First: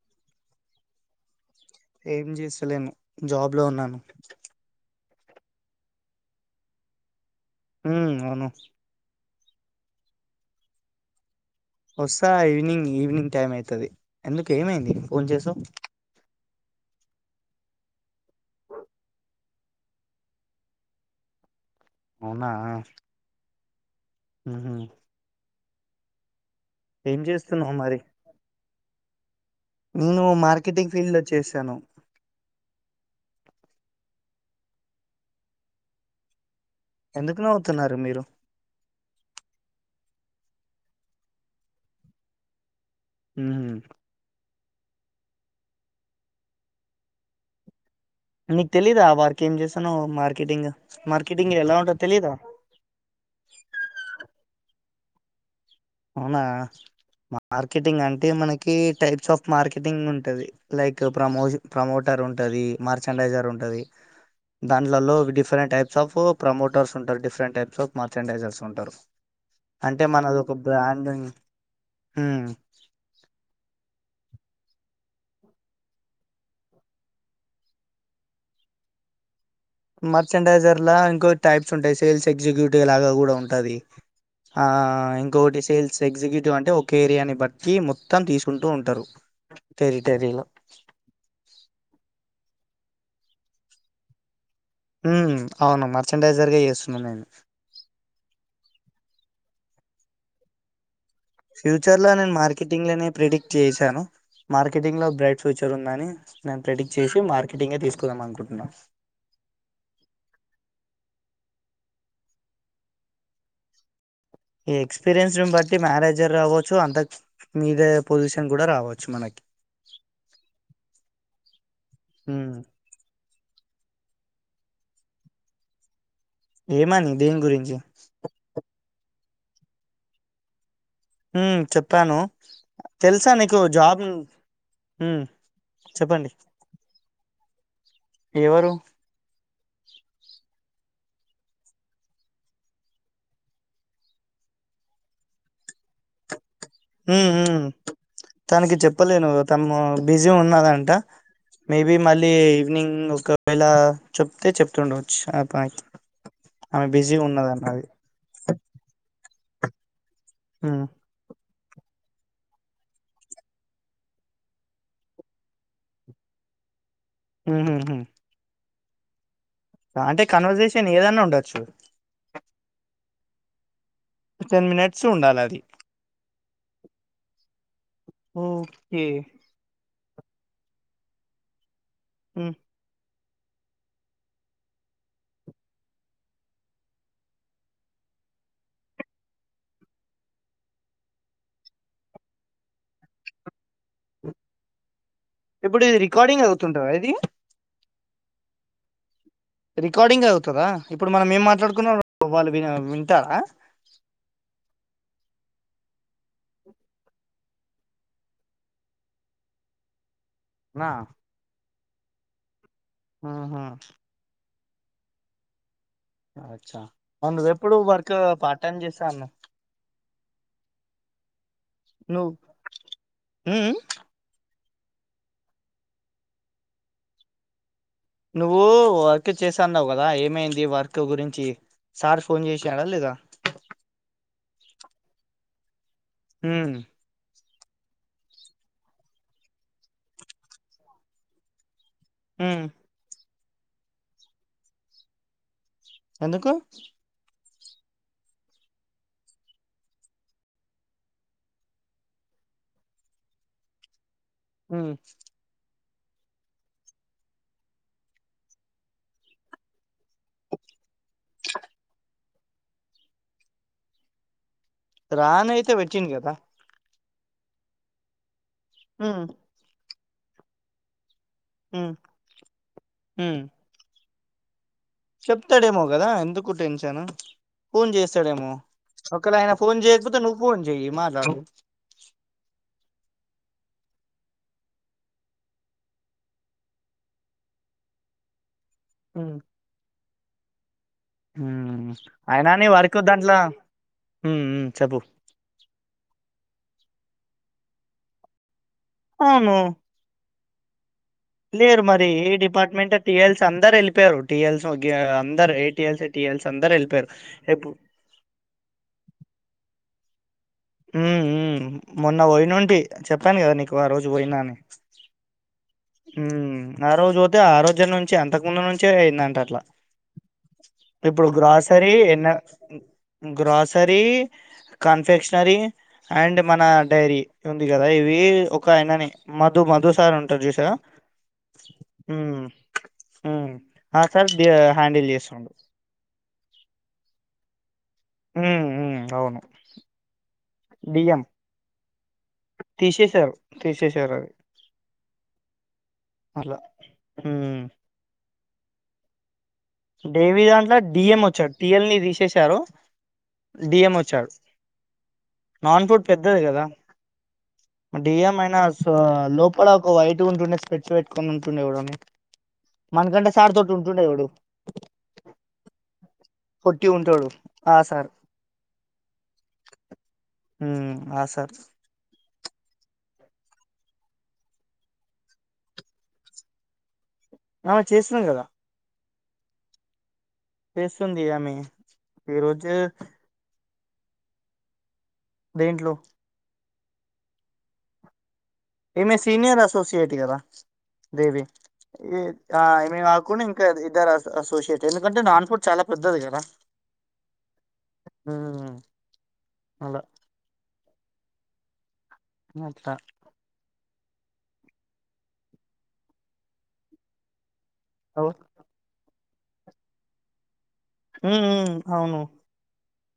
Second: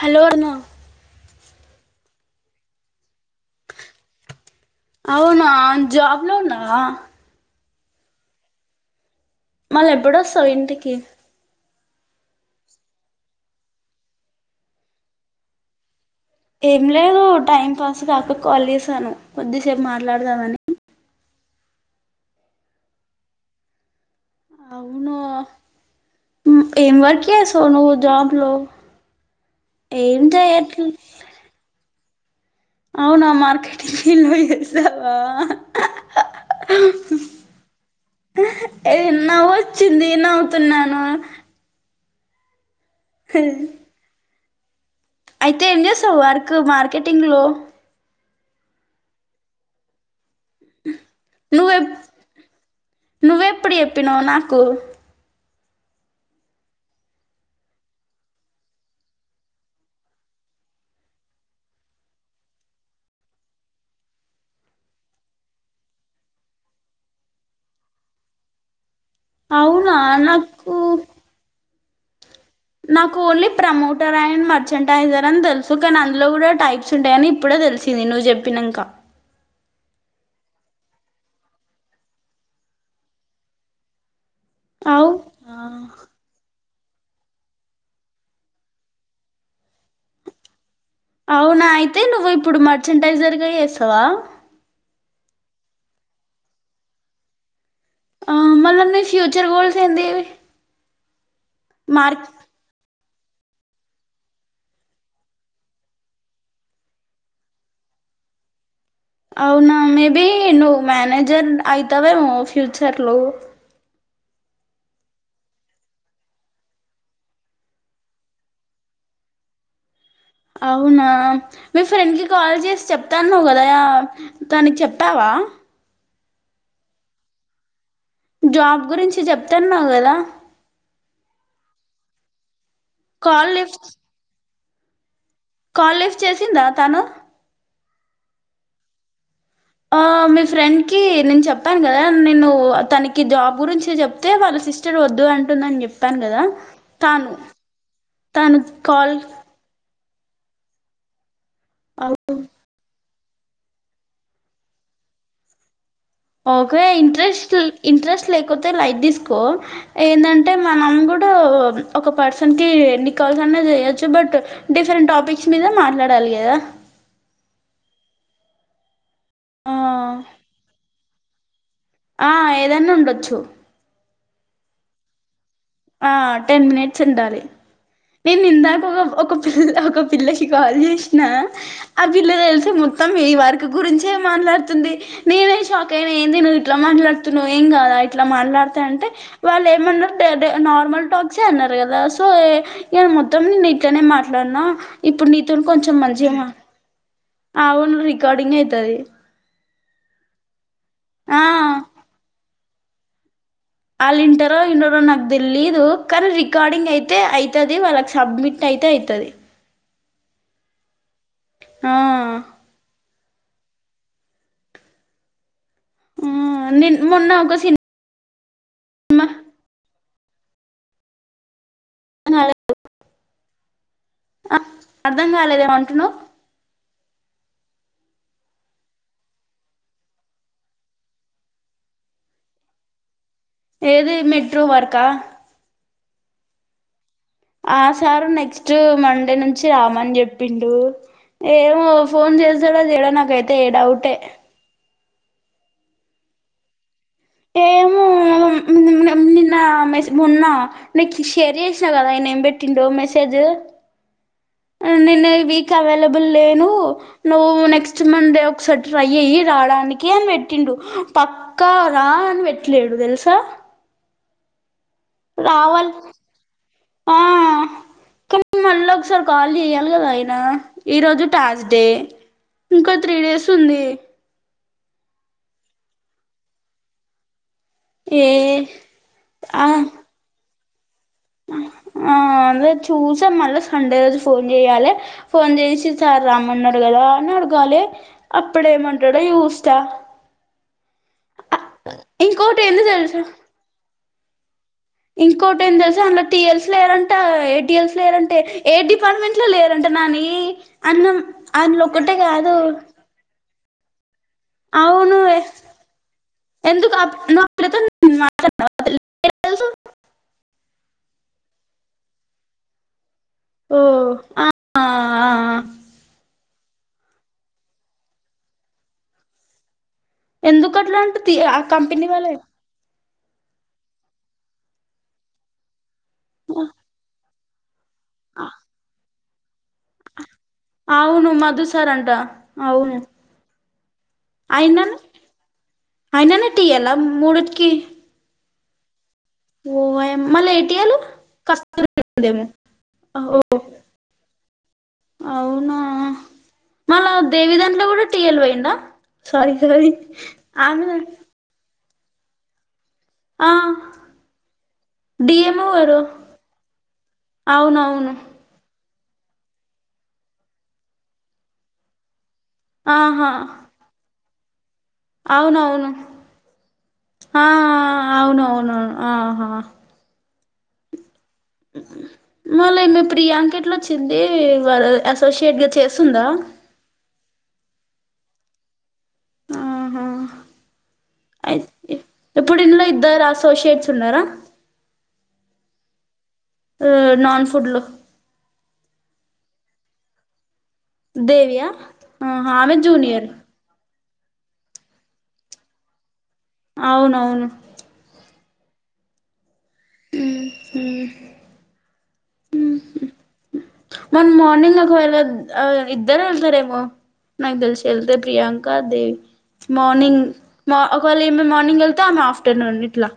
Hello అను ఏం చేస్తలేను job లో ఉన్నాన్ అవునా జాబ్ లో ఉన్నావా హు అవును మల్ ఎప్పుడొస్తావ్ ఇంటికి వోస్స ఈవినింగ్ ఈవినింగ్ టైం అయితది ఎందుకు ఏమైంది ఫోన్ చేసావ్ ఏం లేదు టైం పాస్ కాక కాల్ చేసాను కొద్దిసేపు మాట్లాడదామని అవునా ఉహు అవును ఏం వర్క్ ఏసవ్ చేస్తున్నావు నువ్వు మరి జాబ్ లో ఏం నేను చెయట్ల మార్కెటింగ్ ఫీల్డ్ లో చేశాను అవునా మార్కెటింగ్ ఫీల్డ్ లో చేసావా ఎందుకు నవ్వుతున్నారు మీరు ఏ నవ్వు వచ్చింది కే నవ్వుతున్నాను మ్మ్ అయితే ఏం చేస్తావ్ వర్కు మార్కెటింగ్ లో నీకు తెలీదా వర్క్ ఏం చేస్తానో మార్ కెటింగ్ మార్కెటింగ్ నువ్వె ఎలా ఉంటందో తెలియదా నువ్వెప్పుడు చెప్పినావు నాకు అవునా మార్కెటింగ్ అంటే మనకి టైప్స్ ఆఫ్ మార్కెటింగ్ ఉంటంది, లైక్ ప్రమో ప్రమోటర్ ఉంటంది, మర్చెండైజర్ ఉంటది, దాంట్లలో డిఫరెంట్ టైప్స్ ఆఫ్ ప్రమోటర్స్ ఉంటారు. డిఫరెంట్ టైప్స్ ఆఫ్ మర్చెండైజర్స్ ఉంటారు. అవునా అంటే నా మనది ఒక బ్రాండ్ ఉన్ హ్మ్ నాకు ఓన్లీ ప్రమోటర్ అండ్ మర్చంటైజర్ అని తెలుసు కానీ అందులో కూడా టైప్స్ ఉంటాయని ఇప్పుడే తెలిసింది నువ్వు చెప్పినాంక మర్చెండైజర్ లా ఇంకో టైప్స్ ఉంటాయి సేల్స్ ఎగ్జిక్యూటివ్ లాగా కూడా ఉంటాది ఆ అవు ఇంకోటి సేల్స్ ఎగ్జిక్యూటివ్ అంటే కేరియాని బట్టి మొత్తం తీసుకుంటూ ఉంటారు. టెరిటేరీలో మార్టైజర్ జెస్తావా ఉ అవును మర్చంటైజరుగా చేస్తున్నా నేను ఆ మల్ల మీ ఫ్యూచర్ గోల్స్ ఏంది ఫ్యూచర్ లో మార్క్ నేను మార్కెటింగ్ లోనే ప్రిడిక్ట్ చేసాను మార్కెటింగ్ లో బ్రైట్ ఫ్యూచర్ ఉందని నేను ప్రిడిక్ట్ చేసి మార్కెటింగే తీసుకుదాం అనుకుంటున్నాను అవునా మేబి నువ్వు మేనేజర్ అయితావేమో ఫ్యూచర్ లో ఎ ఎక్స్పీరియన్స్ ను బట్టి మేనేజర్ రావచ్చు అంత మీదే పొజిషన్ కూడా రావచ్చు మనకి అవునా మీ ఫ్రెండ్ కి ఉమ్ కాల్ చేసి చెప్తా అన్నావు కదా తనకి చెప్పావా ఏమని దేని గురించి జాబ్ గురించి చెప్తన్నావ్ కదా ఉ చెప్పాను తెలుసా కాల్ నీకు లిఫ్ట్ జాబ్ ను హు కాల్ లిఫ్ట్ చేసిందా తను ఎవరు ఆ మీ ఫ్రెండ్ కి నేను చెప్పాను కదా నేను తనకి జాబ్ గురించి చెప్తే వాళ్ళ సిస్టర్ వద్దు అంటుందని చెప్ చెప్పాను కదా తాను ఉమ్ ఉమ్ తాను తనకి కాల్ చెప్పలేను తను బిజీ ఉన్నదంట మేబి మళ్ళీ ఈవినింగ్ వస్ ఒక వేలా చెప్తే చెప్తుండవచ్చు ఆ పా ఓకే ఇంట్రెస్ట్ ఇంట్రెస్ట్ లేకపోతే లైట్ తీసుకో ఏందంటే ఉమ్ మనం కూడా ఒక పర్సన్ కి ఎన్నికాల్స్ అన్న చేయొచ్చు బట్ డిఫరెంట్ టాపిక్స్ మీద మాట్లాడాలి కదా ఉహుహు ఆ! అంటే కన్వర్సేషన్ ఏదన్నా ఉండ చ్చు ఆ ఏదన్న ఉండొచ్చు టెన్ మినిట్స్ ఉండాల అది ఆ టెన్ మినిట్స్ ఉండాలి నేను ఇందాక ఒక ఓకే ఒక పిల్ల ఒక పిల్లకి కాల్ చేసిన ఆ పిల్ల ఉమ్ తెల్సా మొత్తం మీ వర్క్ గురించే మాట్లాడుతుంది నేనే షాక్ అయినా ఏంది నువ్వు ఇట్లా మాట్లాడుతున్నావ్ ఏం కాదా ఇట్లా మాట్లాడితే అంటే వాళ్ళు ఏమన్నారు నార్మల్ టాక్సే అన్నారు కదా సో ఏ ఇగ మొత్తం నేను ఇట్లనే మాట్లాడినా ఇప్పుడు నీతోని ఇప్పుడు కొంచెం ఇది మంచిగా రికార్డింగ్ మా అవుతుంటదా ఇది ఆవునురీ రికార్డింగే అయితాది రికార్డింగ్ అవుతదా ఇప్పుడు మనం ఏం మాట్లాడుకున్నామొ వాళ్ళు వినరు మింటావా ఆల్ వింటారో విన్నారో నాగ్ తెలీదు కానీ రికార్డింగ్ అయితే అయ్తాది వాళ్ళకి సబ్మిట్ అయితే అయ్తాది నా ఆ ఉహ్మ్ ఆ చ్చ నేను మొన్న ఆమెది ఒక సినిమా ఎప్పుడు వర్క పార్ట్ టైం జెస్తా అమ్మా అన్నావ్ నువ్ కాలే హు మ్మ్ ఆ అర్ధం కాలేదేమంటున్నావ్ నువ్వు వర్క్ చేసన్నావ్ కదా ఏమైంది వర్క్ గురించి సార్ ఫోన్ చేసాడా లేదా ఏది మెట్రో వార్కా హ్మ్ ఆ సారు నెక్స్ట్ మండే నుంచి రామని చెప్పిండు ఏమో ఫోన్ ఉమ్ చేసడో చేయడో నాకైతే తే డౌటే ఎందుకు ఏమో నిన్ నిన్న మొన్న నీకు షేర్ చేసినా కదా ఆయన ఏం పెట్టిండో మెసేజ్, మ్మ్ క్ అవైలబుల్ లేను నువ్వు నెక్స్ట్ మండే ఒకసారి ట్రై చే రాడానికి అని పెట్టిండు పక్కా రా అని పెట్టలేడు తెలుసా, రాని అయితే రావాలి వచ్చింది కదా మల్ల ఉమ్ ఒక్కసారి కాల్ జేయ ఉండదయినా ఈ రోజు థార్స్డే ఉమ్ ఇంకా త్రీ ఉమ్ డేస్ ఉంది చెప్తాడేమో కదా ఎందుకు టెన్షన్ ఫోన్ ఏ చేస్సాడేమో ఒకవేళ ఆయన ఆ ఫోన్ చేయకపోతే నువ్వు ఫోన్ [unintelligible] ఆ అందు చూసా మళ్ళా సండే రోజు ఫోన్ చేయాలే, ఫోన్ చేసి సారు రామన్నాడు కదా అని అడగాలె అ ఇప్పుడేమంటడో యూస్త మ్మ్ అయినా ఇంకోటి నీ ఏంది వరకు తెలుసా దాంట్లో మ్మ్ హ్మ్ ఇంకోటి ఏంది తెలుస అందులో టియల్స్ లేరంట ఏ టిఎల్స్ లేరంటే ఏ డిపార్ట్మెంట్లో అవును లేరంట నాని అన్నం లేరు అందులో మరి ఒక్కటే ఈ కాదు డిపార్ట్మెంట్ టీఎల్స్ అందరు ఎళ్ళిపోయారు టీఎల్స్ ఒకే అవును అందరు ఏటిఎల్స్ టిఎల్స్ అందరు ఎందుకు ఎల్లిపోయారు అప్ నువ్వు అతనితో తెలుసు ఊ ఊ మొన్న పోయినోంటి చెప్పాను కదా నీకు ఓ ఆ రోజు పోయినా అని. ఆ ఊ ఆ రోజు పోతే ఆ రోజు నుంచి అంతకు ముందు నుంచే అయిందంట అట్ల. ఎందుకట్లాంటూ తీ ఆ కంపెనీ ఎన్న వాళ్ళే గ్రాసరీ కన్ఫెక్షనరీ అండ్ మన డైరీ. ఉంది. కదా ఇవి ఒక అయననే మత్ దూ మధు సార్ ఉంటారు చూసీ అవును మధుసారంట అవును ఉమ్ ఆ సార్ అయనన్ హ్యాండిల్ చేస్తుండు అయననే టీ ఇయ్యాల మూడిట్కి ఈ ఊ ఊ అవును. డి ఎం చెప్పదేమో ఓ తీసేశారు అది అవునా అట్లా మల్ల దేవి దాంట్లో కూడా టీయల్ వై ఉందా దేవి దాంట్లో డి ఎం వచ్చారు టీఎల్ ని తీసేశారు. ఆ డిఎం వచ్చాడు డిఎంఓ నాన్ ఎవరు ఫుడ్ పెద్దది కదా అవునవును డిఎం అయినా స్ సో లోపల ఒక వైట్గా ఉంటుండే స్పెట్స్ పెట్టుకొని ఉంటుండే ఎవడన్ మనకంట సార్ తోటి ఉంటూండే ఎవడు అవును అవును. పొట్టి ఉంటాడు ఆ సార్ అవునువును ఆహా! ఊ ఆ సార్ ఉ మళ్ళ ఈమె ప్రియాంక ఎట్లచ్చింది. వాళ అసోసియేట్ గా చేస్తుందా ఆమె చేస్తుంది కదా ఆహా! చేస్తుంది ఆమె అయితే ఈ ఇప్పుడు రోజు ఇందులో ఇద్దరు అసోసియేట్స్ తిన్నారా దేంట్లో ఆ నాన్ ఫుడ్ లో ఈమె సీనియర్ అసోసియేట్ కదా దేవి దేవియా ఆహా ఆమె ఈమే జూనియర్ కాకుండా, ఇంకా ఇద్దరు వస్త అసోసియేట్ ఎందుకంటే నాన్ పూర్ చాలా పెద్దది కదా. అవునవును మ్మ్ అలా ఉమ్ ఇగా అట్ల మరి మార్నింగ్ నాకు ఏలోద్, ఇద్దరు వెళ్తారేమో నాకు తెలిసీ. ఏళ్తే అవు ప్రియాంకా దేవి మార్నింగ్ మా ఒకవేళ ఉమ్ ఏమే ఉమ్ మార్నింగ్ వెళ్తే, అవును ఆమె ఆఫ్టర్నూన్ ఇట్లా.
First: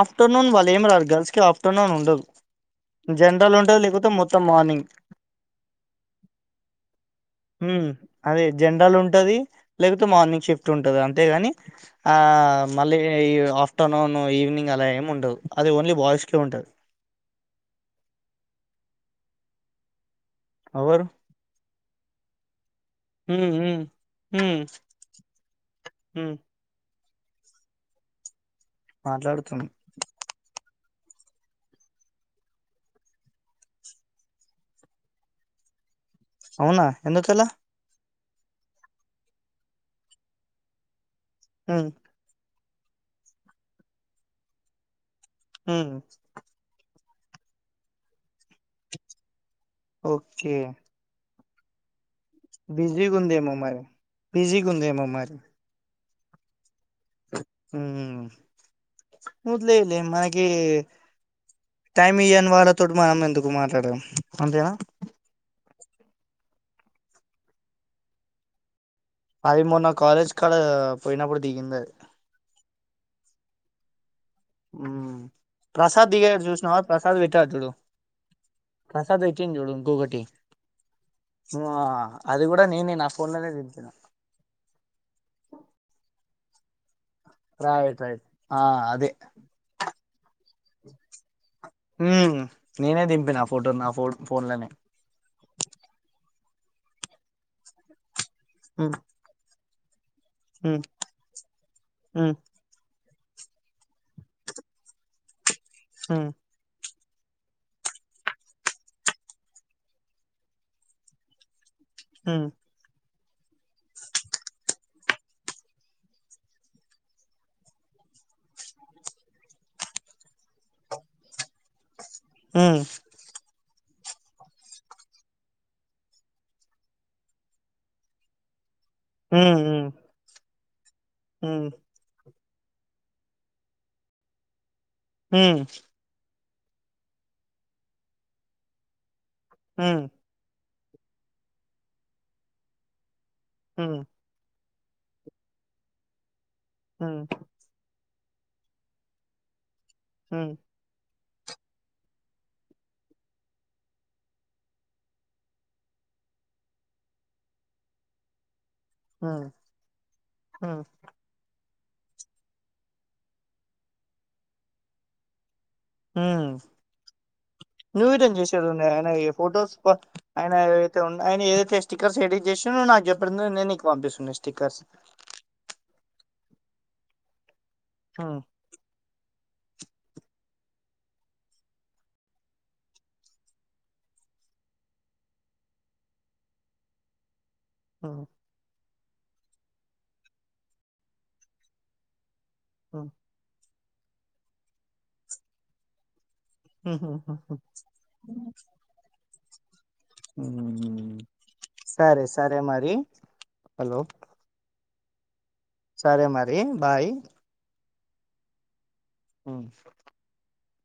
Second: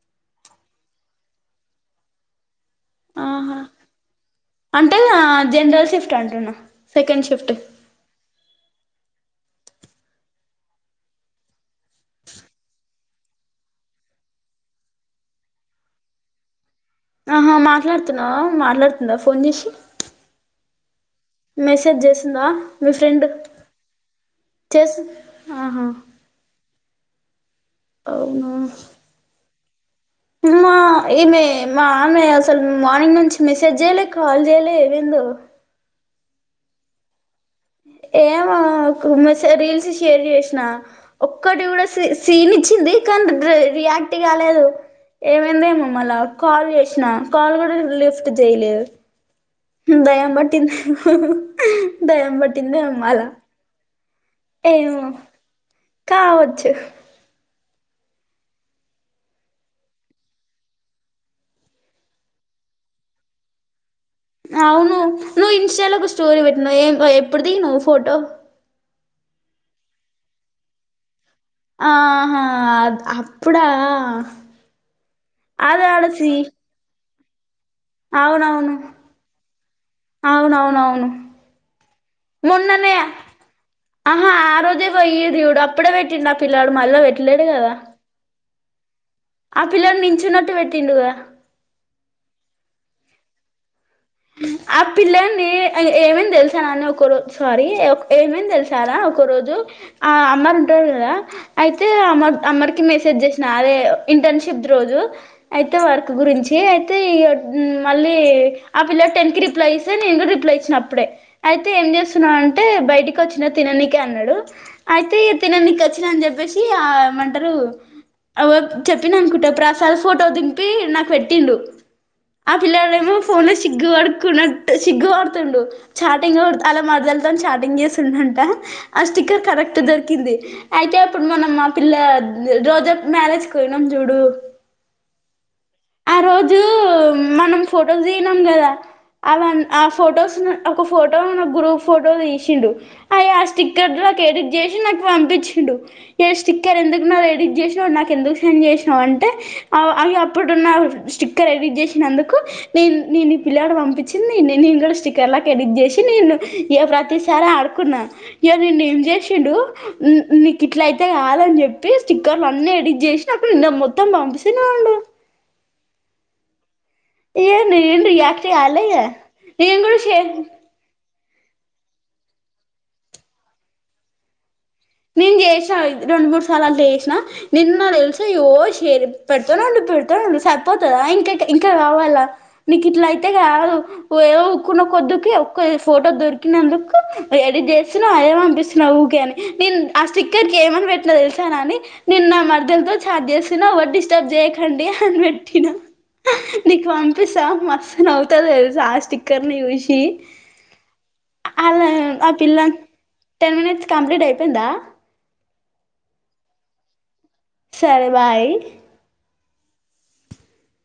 ఆఫ్టర్నూన్ వాళ్లు ఏం రారు. గర్ల్స్‌కి ఆఫ్టర్నూన్ ఉండదు. జనరల్ ఆహా.. ఉంటది లేకపోతే మొత్తం మార్నింగ్ అంటే జనరల్ షిఫ్ట్ అంటున్నా. Second shift. ఉమ్, అదే జనరల్ ఉంటది. లేకపోతే మార్నింగ్ షిఫ్ట్ ఉంటంది అంతే గాని, ఆ మళ్లీ ఈ ఆఫ్టర్నూన్ ఈవెనింగ్ ఈవెనింగ్ అలా ఏం ఉండదు. అది ఓన్లీ బాయ్సకే ఉంటది. ఆహా మాట్లాడుతున్నావా? మాట్లాడుతుందా ఫోన్ జేసీ? ఓవారు? మెసేజ్ జేసిందా? మీ ఫ్రెండ్ చేస్తోందా? ఆహా. అవునా? మాట్లాడుతున్నా. తినుమా, ఈమె మా ఆమె అసలు మార్నింగ్ నుంచి మెసేజ్ జేయలే, కాల్ జేయలే, ఏమందో. అవునా? ఎందుకలా? ఏమో, ఒక మెసేజ్ రీల్స్ షేర్ చేసిన. ఒక్కటి కూడా ఉమ్, సీ సి నిచ్. వచ్చింది కానీ దాదిరీ రియాక్ట్ కాలేదు. ఏమైంది ఏమో, ఉమ్, మల్లా కాల్ చేసి చేసిన కాల్ కూడా లిఫ్ట్ చేయలేదు. దెయ్యం ఓకే బట్టిందేమో. హు. దెయ్యం బిజీ గూందేమో మరి, బిజీ గూందేమో ఏమో మరి. కావచ్చు. మ్మ్.. వదిలేయిలే, మనకి టైమ్ ఇయ్వని వాళ్ళతోటి మనం ఎందుకు మాట్లాడం. అవును నువ్ ఇన్స్టాలో ఒక స్టోరి పే నీవు ఏం, ఎప్పుడు దిగినవు ఫోటో? అది మొన్న కాలేజ్ కాడ పోయినప్పుడు దిగింది అది ఆహా అ అప్పుడా? అదే ప్రసాద్ ఆడసి దిగినాడు చూసినవా ప్రసాద్ ఫోటోలు పెట్టినా చూడు అవునవును ప్రసాద్ పెట్టిండు చూడు ఇంకొకటి అవునవునవును ఆ అది కూడా నేనే మొన్ననే నా ఫోన్ లోనే దింపిన ఆహా ఆ రోజే పోయిన్రు చూడు అప్పుడే పెట్టిండు పిల్లాడు మల్లా పే రా ఇటుర ఆ అదే ఆ పిల్లలు నించున్నట్ పెట్టిండు గా మ్మ్ నేనే దింపిన ఆ ఫోటో నా ఫో ఫోన్ లోనే ఆ పిల్లల్ని ఏ ఏమైంది తెలుస్ సని ఒక రో సారీ ఏమేంది తెలుసారా మ్మ్ ఒక రోజు ఆ అమర్ ఉంటారు కదా అయితే మ్మ్ అమర్ అమ్మర్కి మెసేజ్ జేస్ నాదే ఇంటర్న్షిప్ రోజు అయితే వర్క్ గురించి అయితే మళ్ళీ ఆ పిల్ల టెన్ కి రిప్లై ఇస్తే నేను కూడా రిప్లై ఇచ్చిన అప్పుడే అయి అయితే ఏం చేస్తున్నా మ్మ్ అంటే బయటికి వచ్చిన తిననికి అన్నాడు. అయితే తిననీకి వచ్చిన అని చెప్పేసి ఆ ఏమంటారు అ చెప్పిన అనుకుంట ప్రసాద్ ఫోటో దింపి నాకు పెట్టిండు. ఆ మ్మ్ పిల్లలేమో సిగ్గు పడుకున్నట్టు సిగ్గు పడుతుండు చాటింగు ఆళ్ళ మరదలతోని చాటింగ్ చేస్తుండంట ఆ స్టిక్కర్ కరెక్ట్ మ్మ్ దొరికింది అయితే అప్పుడు మనం మా మ్మ్ పిల్ల రోజా మ్యారేజ్ కొయినం చూడు హ్మ్ ఆ రోజు మనం ఫోటోస్ దిగినం కదా అవన్ ఆ మ్మ్ ఫొటోస్ను ఒక ఫోటో నా గ్రూప్ ఫోటో తీసిండు ఐ ఆ మ్మ్ స్టిక్కర్లో [inaudible] చేసి నాకు పంపిచిండు ష్ స్టిక్కర్ ఎందుకు మ్మ్ నాది ఎడిట్ చేసినవ్ నా ఎందుకు సెండ్ చేసినవ్ అంటే ఆ మ్మ్ మ్మ్ ఇపుడున్నవ్ స్టిక్ స్టిక్కర్ ఎడిట్ చేసినందుకు నేను నేను ఈ పిల్లాడు వంపించింది నేను కూడా స్టిక్కర్ లా ఎడిట్ చేసి నేను ప్రతిసారి ఆడుకున్నా. ఏ నిన్న ఏం మ్మ్ మ్మ్ చేసిండు నీ మ్మ్ నీకిట్లయితే కాదని చెప్ పే స్టిక్కర్లు అన్నీ ఎడిట్ చేసిన అప్పు నిన్న మొత్తం పంపిస్తునే ఉండే హుమ్మ్ ఏ నేను న్యూ వేం మీరు రియాక్ట్ కాలే చేసేదుండే ఇగ ఆయన ఫొటోస్ నేను అబ్బా కూడా షేర్ ఆయన ఐతే ఉన్ ఆయన ఏదైతే స్టిక్కర్స్ ఎడిట్ చేసా నాకు చెప్పడు నే నీకు పంపిస్తున్నా స్టిక్కర్స్ నేను చేసా ఇది రెండు మూడు సార్లు అట్లా చేసినా నిన్న తెలుసా హ్మ్, ఎవరు సెయ్యర్ పెడతానే ఉంది పెడతానే ఉంది సరిపోతదా ఇంకా ఇంకా కావాలా నీకు ఇట్లా అయితే కాదు ఏదో ఊకున్న కొద్దికీ ఒక్క ఫోటో దొరికినందుకు ఎడిట్ చేస్తున్న హ్మ్, అదే పంపిస్ నవుకనే నేను ఆ స్టిక్కర్ కి ఏమని వెట్టినా తెలిసా నాని నిన్న మ దల్ తో హ్మ్, చాట్ చేస్తున్న వద్దు డిస్టర్బ్ చేయకండి అని పెట్టినా నీకు హ్మ్, హ్మ్, పంపిస్తా హ్మ్, మస్తు నవుతాది తెలుసా ఆ స్టిక్కర్ ని చూసి హ్మ్. అలా సరే ఆ సరే పిల్ల మరి టెన్ మినిట్స్ హలో కంప్లీట్ అయిపో వుందా సరే మరి బాయ్ సరే బాయ్ అ